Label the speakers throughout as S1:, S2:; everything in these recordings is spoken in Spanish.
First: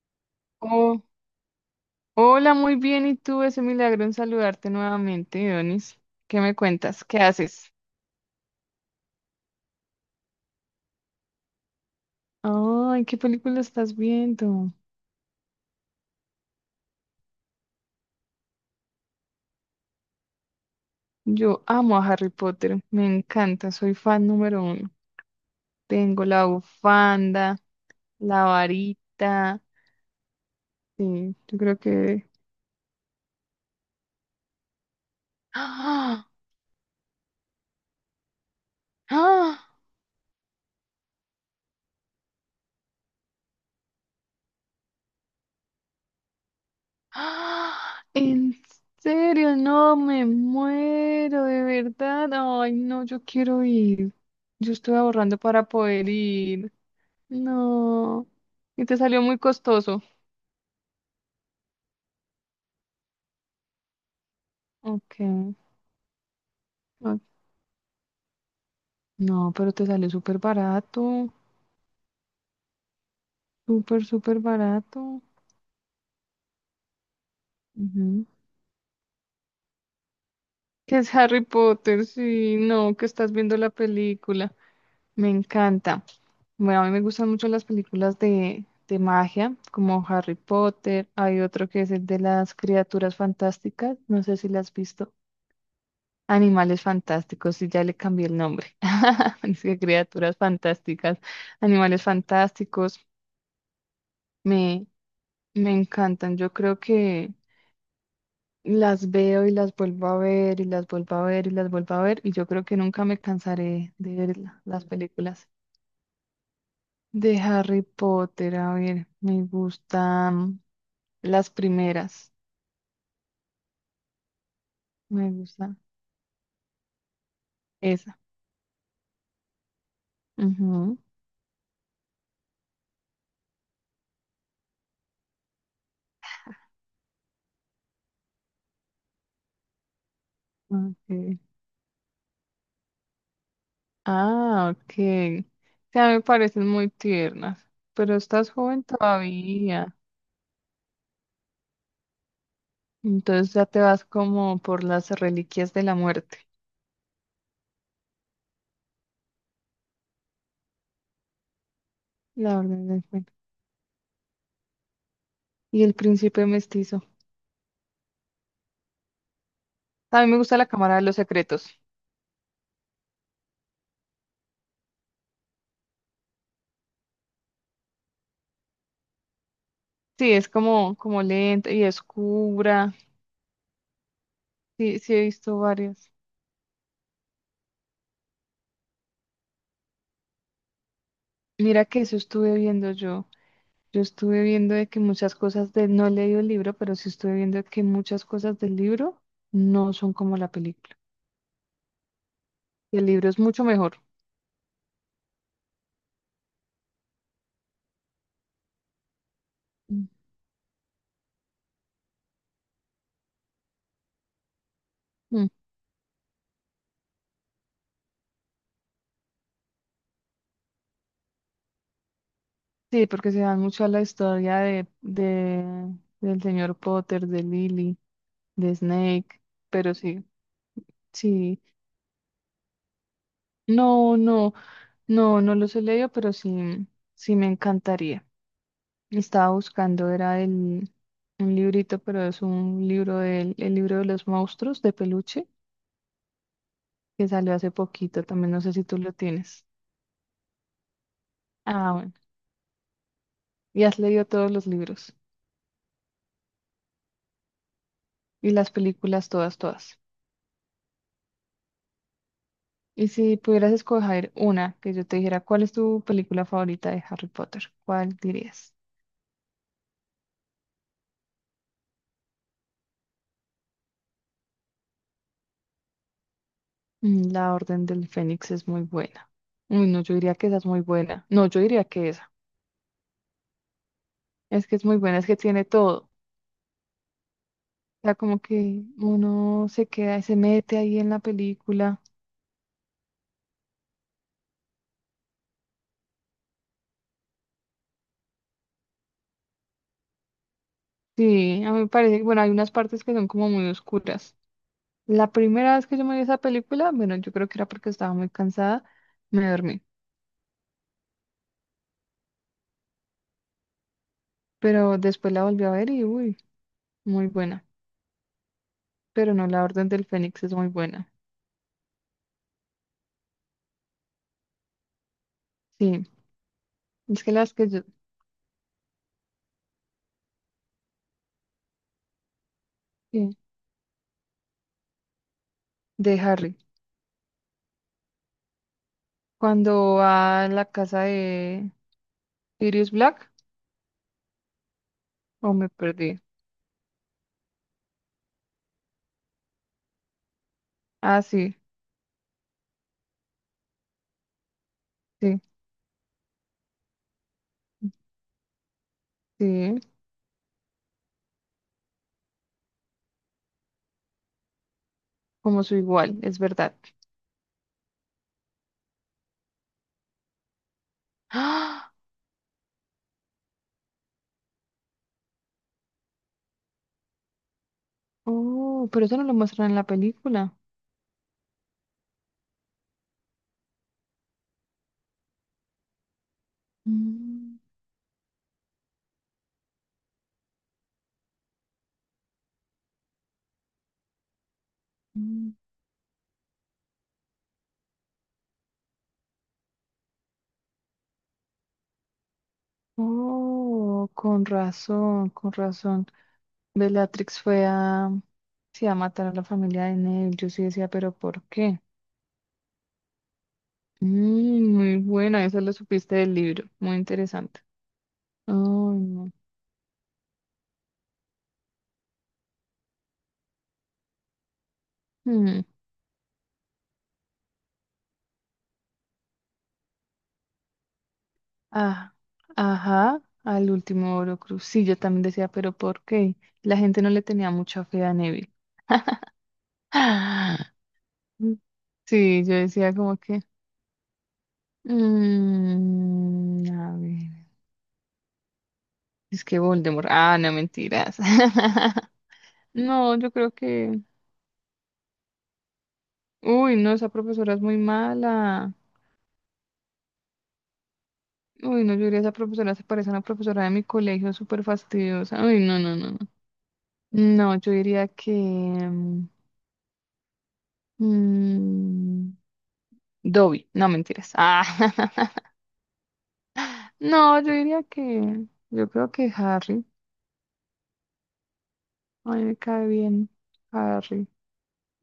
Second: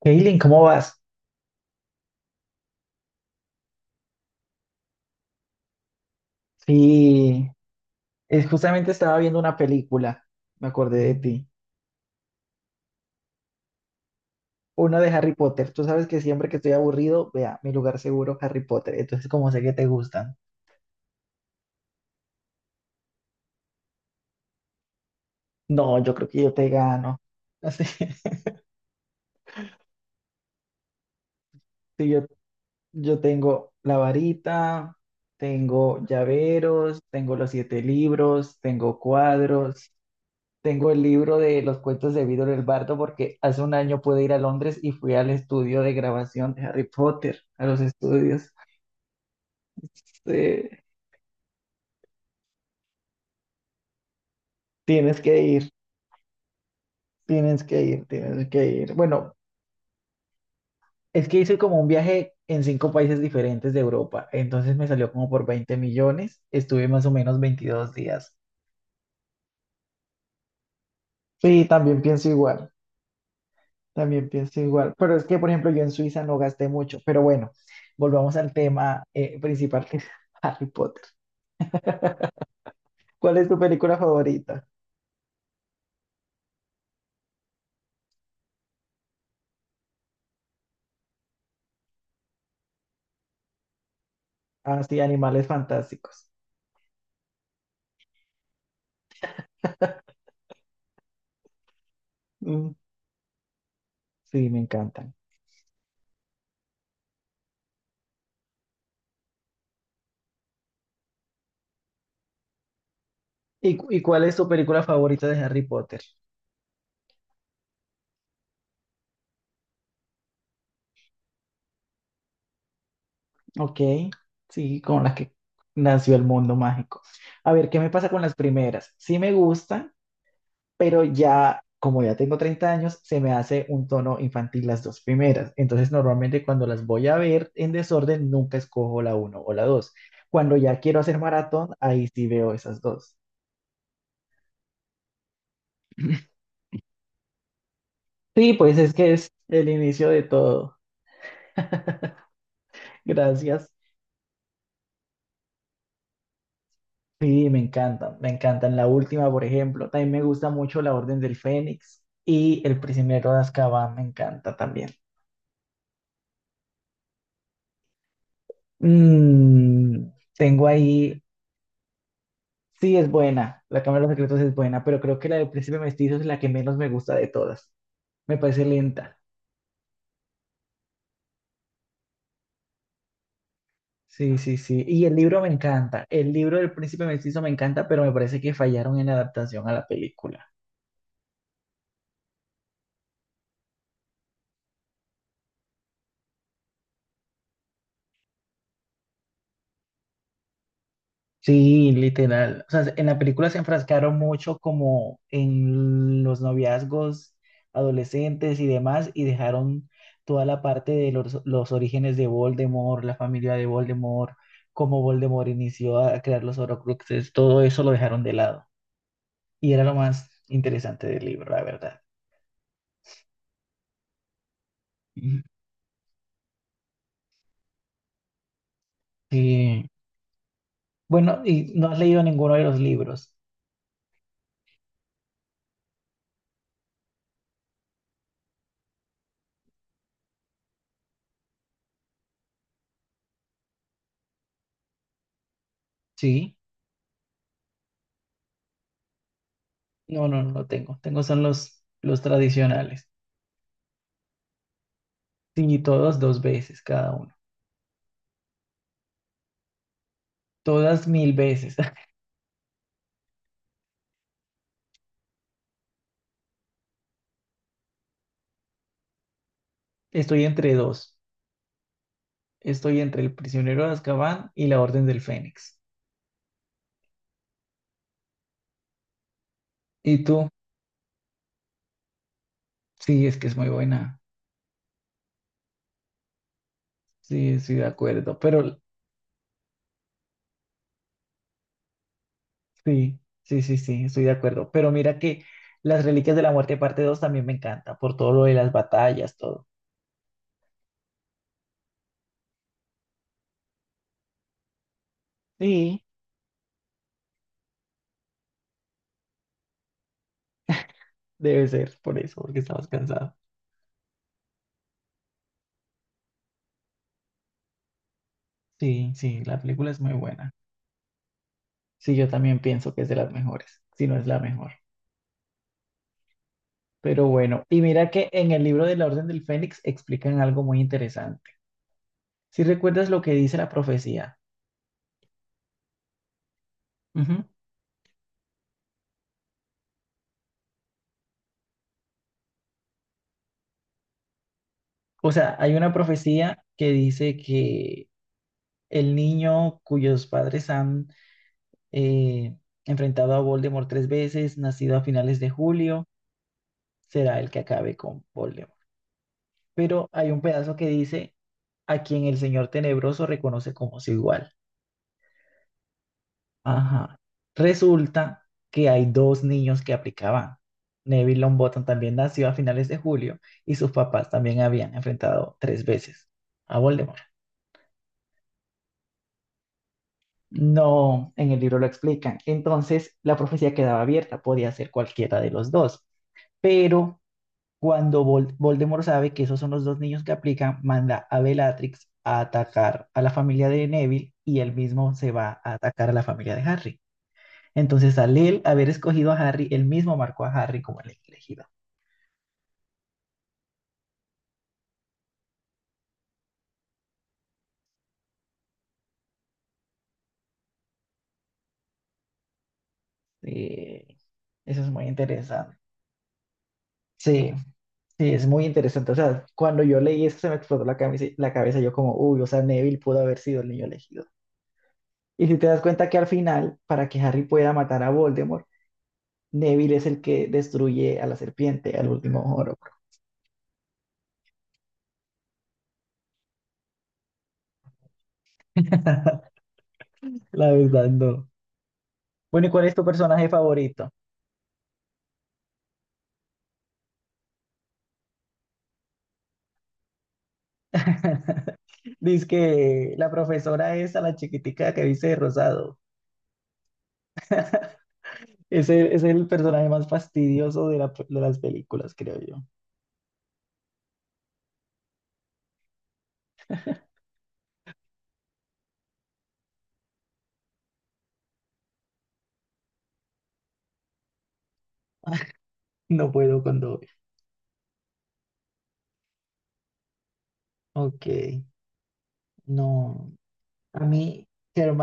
S1: Kaylin, ¿cómo vas?
S2: Oh, hola, muy bien. ¿Y tú? Es un milagro en saludarte nuevamente, Donis. ¿Qué me cuentas? ¿Qué
S1: Sí,
S2: haces?
S1: justamente estaba viendo una película, me acordé de ti,
S2: Ay, ¿qué película estás viendo?
S1: una de Harry Potter. Tú sabes que siempre que estoy aburrido, vea, mi lugar seguro, Harry Potter. ¿Entonces, como sé que te gustan?
S2: Yo amo a Harry Potter. Me encanta. Soy fan número uno.
S1: No, yo
S2: Tengo
S1: creo que
S2: la
S1: yo te gano.
S2: bufanda,
S1: Así,
S2: la varita. Sí, yo creo
S1: sí, yo,
S2: que...
S1: yo tengo la varita, tengo
S2: ¡Ah!
S1: llaveros, tengo los siete libros, tengo
S2: ¡Ah!
S1: cuadros. Tengo el libro de los cuentos de Víctor el Bardo porque hace un año pude ir a Londres y fui al estudio de grabación de Harry Potter, a
S2: ¡Ah!
S1: los estudios.
S2: ¿En serio? No, me
S1: Sí,
S2: muero, de verdad. Ay, no, yo quiero ir. Yo estoy
S1: tienes
S2: ahorrando
S1: que
S2: para
S1: ir,
S2: poder ir.
S1: tienes que ir,
S2: No.
S1: tienes que
S2: Y
S1: ir.
S2: te salió
S1: Bueno,
S2: muy costoso.
S1: es que hice como un viaje en cinco países diferentes de Europa, entonces me salió
S2: Ok,
S1: como por 20 millones, estuve más o
S2: ok.
S1: menos 22 días.
S2: No, pero te salió súper barato.
S1: Sí,
S2: Súper,
S1: también
S2: súper
S1: pienso igual,
S2: barato.
S1: pero es que, por ejemplo, yo en Suiza no gasté mucho, pero bueno,
S2: Ujú.
S1: volvamos al tema principal que es Harry
S2: Que
S1: Potter.
S2: es Harry Potter, sí, no, que estás
S1: ¿Cuál es
S2: viendo
S1: tu
S2: la
S1: película
S2: película.
S1: favorita?
S2: Me encanta. Bueno, a mí me gustan mucho las películas de magia, como Harry Potter. Hay otro que es el de las criaturas fantásticas. No sé si las has
S1: Ah, sí,
S2: visto.
S1: Animales Fantásticos.
S2: Animales fantásticos, y ya le cambié el nombre. Es que criaturas fantásticas, animales
S1: Mm,
S2: fantásticos,
S1: sí, me
S2: me,
S1: encantan.
S2: me encantan. Yo creo que las veo y las vuelvo a ver y las vuelvo a ver y las vuelvo a ver y yo creo que nunca me
S1: ¿Y, cu-
S2: cansaré
S1: y
S2: de
S1: cuál es
S2: ver
S1: tu
S2: la-
S1: película
S2: las
S1: favorita de
S2: películas
S1: Harry Potter?
S2: de Harry Potter. A ver, me gustan las primeras,
S1: Ok, sí, con la
S2: me
S1: que
S2: gusta
S1: nació el mundo mágico. A ver, ¿qué me pasa
S2: esa.
S1: con las primeras? Sí me gustan,
S2: Ujú,
S1: pero ya, como ya tengo 30 años, se me hace un tono infantil las dos primeras. Entonces, normalmente cuando las voy a ver en desorden, nunca escojo la uno o la dos. Cuando ya quiero hacer
S2: ok.
S1: maratón, ahí sí veo esas dos.
S2: Ah, ok. O sea, me parecen muy tiernas, pero estás
S1: Sí, pues
S2: joven
S1: es que es el
S2: todavía.
S1: inicio de todo.
S2: Entonces ya
S1: Gracias.
S2: te vas como por las reliquias de la muerte,
S1: Sí, me encantan, me encantan. La última, por ejemplo, también me gusta mucho La Orden del Fénix
S2: la
S1: y El
S2: Orden del
S1: Prisionero
S2: Fénix.
S1: de Azkaban, me encanta también.
S2: Y el príncipe mestizo.
S1: Mm,
S2: También me gusta la
S1: tengo
S2: Cámara de los
S1: ahí,
S2: Secretos.
S1: sí es buena, La Cámara de los Secretos es buena, pero creo que la del Príncipe Mestizo es la que menos me gusta de todas. Me parece lenta.
S2: Sí, es como, como lenta y oscura.
S1: Sí, sí, sí.
S2: Sí,
S1: Y
S2: sí
S1: el
S2: he
S1: libro me
S2: visto
S1: encanta.
S2: varias.
S1: El libro del Príncipe Mestizo me encanta, pero me parece que fallaron en la adaptación a la película.
S2: Mira que eso estuve viendo yo. Yo estuve viendo de que muchas cosas no he leído el libro, pero sí estuve viendo que muchas cosas del libro no son como la película.
S1: Sí, literal. O sea, en
S2: El
S1: la
S2: libro es
S1: película se
S2: mucho mejor.
S1: enfrascaron mucho como en los noviazgos adolescentes y demás y dejaron toda la parte de los orígenes de Voldemort, la familia de Voldemort, cómo
S2: Mm,
S1: Voldemort inició a crear los Horcruxes, todo eso lo dejaron de lado. Y era lo más interesante del libro, la verdad.
S2: sí, porque se dan mucho a la historia
S1: Y,
S2: del señor Potter, de Lily, de Snake,
S1: y,
S2: pero sí,
S1: bueno,
S2: sí,
S1: ¿y no has leído ninguno de los libros?
S2: no, no, no, no los he leído, pero sí, sí me encantaría. Estaba buscando, era un librito, pero es un libro el libro de los monstruos de peluche,
S1: Sí.
S2: que salió hace poquito, también no sé si tú lo tienes.
S1: No, no, no tengo. Tengo son los,
S2: Ah, bueno,
S1: los tradicionales.
S2: y has leído todos los libros
S1: Sí, todos dos veces cada uno.
S2: y las películas, todas, todas.
S1: Todas mil veces.
S2: Y si pudieras escoger una, que yo te dijera, ¿cuál es tu película favorita de Harry Potter? ¿Cuál dirías?
S1: Estoy entre dos. Estoy entre El Prisionero de Azkaban y La Orden del Fénix.
S2: Mm, La Orden del Fénix es muy buena. Uy, no, yo
S1: ¿Y
S2: diría que
S1: tú?
S2: esa es muy buena. No, yo diría que esa.
S1: Sí, es que es muy buena.
S2: Es que es muy buena, es que tiene todo.
S1: Sí, estoy de
S2: O sea,
S1: acuerdo.
S2: como
S1: Pero
S2: que uno se queda y se mete ahí en la película.
S1: sí, sí, sí, sí, estoy de acuerdo. Pero mira que Las Reliquias de la Muerte parte 2 también me encanta, por todo lo de las batallas, todo.
S2: Sí, a mí me parece que, bueno, hay unas partes que son como muy oscuras. La primera vez que
S1: Sí,
S2: yo me vi esa película, bueno, yo creo que era porque estaba muy cansada, me dormí.
S1: debe ser por eso, porque estabas cansado.
S2: Pero después la volví a ver y, uy, muy buena.
S1: Sí,
S2: Pero
S1: sí,
S2: no,
S1: la
S2: la Orden
S1: película es
S2: del
S1: muy
S2: Fénix
S1: buena.
S2: es muy buena.
S1: Sí, yo también pienso que es de las mejores, si no es la mejor.
S2: Sí, es
S1: Pero
S2: que las
S1: bueno,
S2: que
S1: y
S2: yo,
S1: mira que en el libro de la Orden del Fénix explican algo muy interesante. Si recuerdas lo que
S2: sí,
S1: dice la profecía,
S2: de Harry,
S1: ujú.
S2: cuando va a la casa de Sirius Black,
S1: O
S2: o
S1: sea,
S2: me
S1: hay una
S2: perdí.
S1: profecía que dice que el niño cuyos padres han
S2: Ah, sí,
S1: eh, enfrentado a Voldemort tres veces, nacido a finales
S2: sí,
S1: de julio, será el que acabe con Voldemort.
S2: sí,
S1: Pero hay un pedazo que dice a quien el Señor Tenebroso reconoce como su igual.
S2: como su igual, es verdad.
S1: Ajá. Resulta que hay dos niños que aplicaban. Neville Longbottom
S2: ¡Ah!
S1: también nació a finales de julio y sus papás también habían enfrentado tres veces a Voldemort.
S2: Oh, pero eso no lo muestran en la película.
S1: No, en el libro lo explican. Entonces, la profecía quedaba abierta, podía ser cualquiera de los dos. Pero
S2: Mm,
S1: cuando Voldemort sabe que esos son los dos niños que aplican, manda a Bellatrix a atacar a la familia de Neville y él mismo se
S2: mm.
S1: va a atacar a la familia de Harry. Entonces, al él haber escogido a Harry, él mismo marcó a Harry como el elegido.
S2: Oh, con razón, con razón. Bellatrix fue a, sí, a matar a la familia de Neville. Yo sí decía, pero ¿por qué?
S1: Sí,
S2: Mm,
S1: eso es
S2: muy
S1: muy
S2: buena, esa lo
S1: interesante.
S2: supiste del libro. Muy
S1: Sí,
S2: interesante.
S1: sí, es
S2: Ay,
S1: muy interesante. O
S2: no.
S1: sea, cuando yo leí eso se me explotó la cabeza yo como, uy, o sea, Neville pudo haber sido el niño elegido. Y si
S2: Mm,
S1: te das cuenta que al final, para que Harry pueda matar a Voldemort, Neville es el que destruye a la serpiente, al
S2: ah,
S1: último Horrocrux.
S2: ajá, al último Orocruz. Sí, yo también decía, pero ¿por qué? La gente no le tenía mucha fe a Neville.
S1: La
S2: Ah,
S1: verdad, no.
S2: mm, sí, yo
S1: Bueno, ¿y cuál
S2: decía
S1: es tu
S2: como que.
S1: personaje favorito?
S2: Mm, a ver. Es que Voldemort. Ah, no, mentiras.
S1: Dice que
S2: No,
S1: la
S2: yo creo
S1: profesora
S2: que.
S1: es a la chiquitica que dice de rosado.
S2: Uy, no, esa profesora es muy mala.
S1: Es el personaje más fastidioso de, de las
S2: Uy, no, yo
S1: películas,
S2: diría esa
S1: creo yo.
S2: profesora se parece a una profesora de mi colegio, súper fastidiosa. Uy, no, no, no, no. No, yo diría que... mm, Dobby, no mentiras. Ah,
S1: No puedo con Dobby.
S2: no, yo diría que... Yo creo que Harry.
S1: Ok,
S2: A mí me cae bien
S1: no. A
S2: Harry.
S1: mí,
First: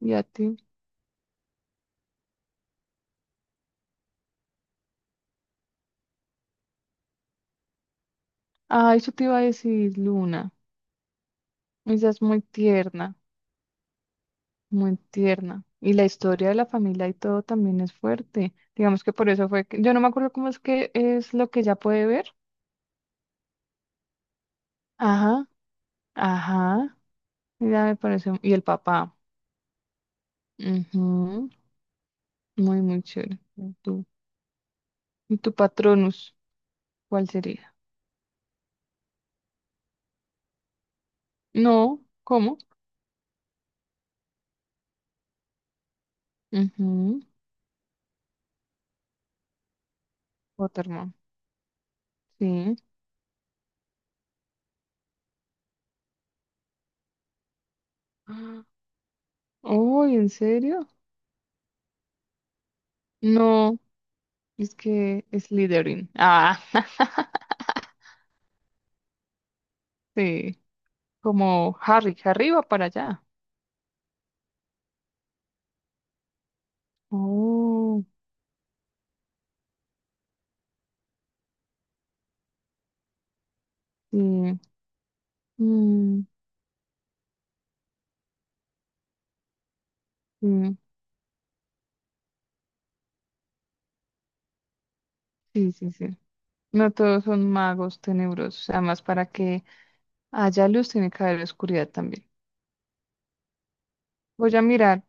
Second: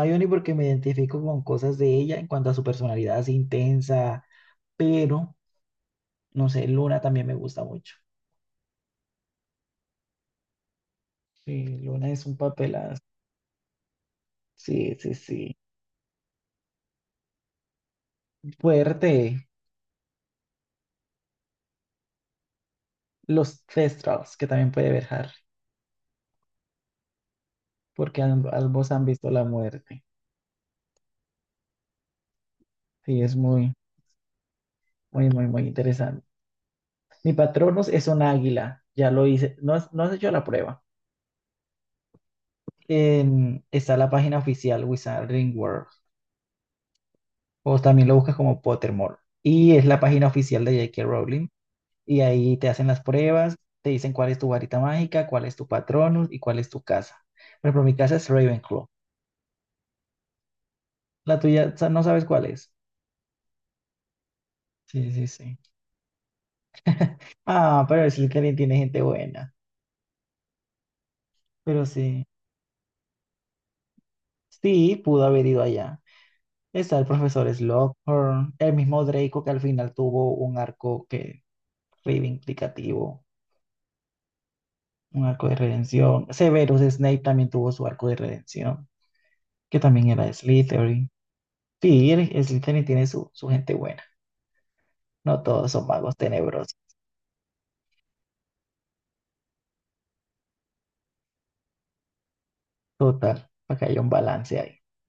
S2: ¿Y a
S1: porque
S2: ti?
S1: me identifico con cosas de ella en cuanto a su personalidad es intensa, pero no sé, Luna también me gusta mucho.
S2: Ah, eso te iba a decir, Luna.
S1: Sí,
S2: Ella
S1: Luna
S2: es
S1: es un
S2: muy
S1: papelazo.
S2: tierna,
S1: Sí,
S2: muy
S1: sí, sí.
S2: tierna. Y la historia de la familia y todo también es fuerte. Digamos que por
S1: Fuerte.
S2: eso fue que... Yo no me acuerdo cómo es que es lo que ella puede ver.
S1: Los Thestrals, que también puede ver Harry,
S2: Ajá, ajá. Ella me
S1: porque
S2: parece... Y el
S1: ambos han
S2: papá.
S1: visto la muerte.
S2: Ujú. Muy, muy
S1: Sí, es
S2: chévere.
S1: muy,
S2: ¿Y tu,
S1: muy,
S2: y
S1: muy,
S2: tu
S1: muy interesante.
S2: patronus? ¿Cuál
S1: Mi
S2: sería?
S1: Patronus es un águila, ya lo hice, no, no has hecho la prueba.
S2: No, ¿cómo?
S1: Está la página oficial Wizarding World,
S2: Ujú,
S1: o también lo buscas como Pottermore, y es la página oficial de J.K.
S2: Waterman.
S1: Rowling, y ahí te
S2: Sí.
S1: hacen las pruebas, te dicen cuál es tu varita mágica, cuál es tu Patronus y cuál es tu casa. Por ejemplo, mi casa es
S2: Ah,
S1: Ravenclaw,
S2: oh, ¿en serio?
S1: la tuya no sabes cuál es.
S2: No, es
S1: Sí,
S2: que
S1: sí,
S2: es
S1: sí.
S2: Slytherin. Ah,
S1: Ah, pero es que alguien tiene gente buena,
S2: sí. Como
S1: pero
S2: Harry,
S1: sí,
S2: Harry va para allá.
S1: sí, pudo haber ido allá. Está el profesor
S2: Oh,
S1: Slughorn, el mismo Draco que al final tuvo un arco que reivindicativo,
S2: sí.
S1: un arco de
S2: Mm,
S1: redención. Severus Snape también tuvo su arco de redención, que también era de Slytherin. Sí, el Slytherin tiene su, su gente buena. No
S2: sí,
S1: todos son
S2: sí, sí,
S1: magos
S2: sí.
S1: tenebrosos.
S2: No todos son magos tenebrosos. Además, para que haya luz tiene que haber oscuridad también.
S1: Total, para que haya un
S2: Voy
S1: balance
S2: a
S1: ahí.
S2: mirar,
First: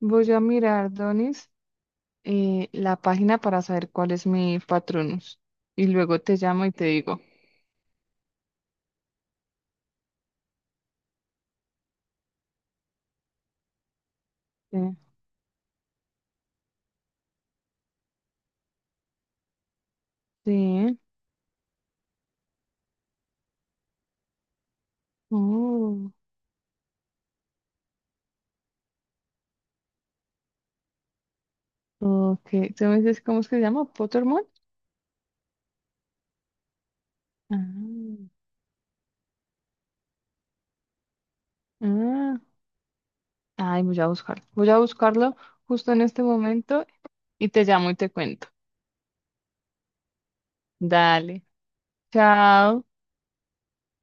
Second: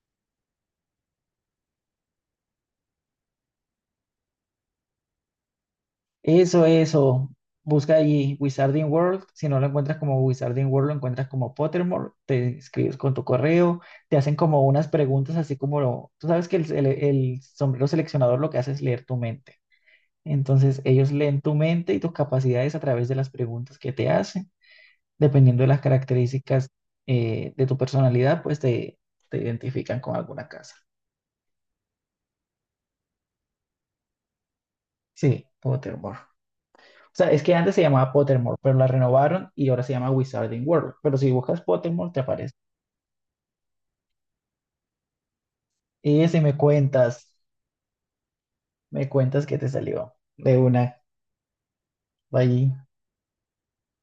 S2: voy a mirar, Donis, la página para saber cuál es mi patronus. Y luego te
S1: Eso,
S2: llamo y te digo.
S1: eso. Busca ahí Wizarding World. Si no lo encuentras como Wizarding World, lo encuentras como Pottermore. Te inscribes con tu correo. Te hacen como
S2: Sí.
S1: unas preguntas, así como tú sabes que el sombrero seleccionador lo que hace es leer tu mente. Entonces,
S2: Sí.
S1: ellos leen tu mente y tus capacidades a través de las preguntas que te hacen. Dependiendo de las
S2: Oh,
S1: características de tu personalidad, pues te identifican con alguna casa.
S2: ok. ¿Tú me dices cómo es que se llama? ¿Pottermore?
S1: Sí, Pottermore. O sea, es que
S2: Ah,
S1: antes se llamaba Pottermore, pero la renovaron y ahora se llama Wizarding World. Pero si buscas Pottermore, te
S2: ah.
S1: aparece.
S2: Ay, voy a buscarlo. Voy a buscarlo justo en este
S1: Y si me
S2: momento
S1: cuentas,
S2: y te llamo y te cuento.
S1: me cuentas que te salió de una
S2: Dale.
S1: allí.
S2: Chao.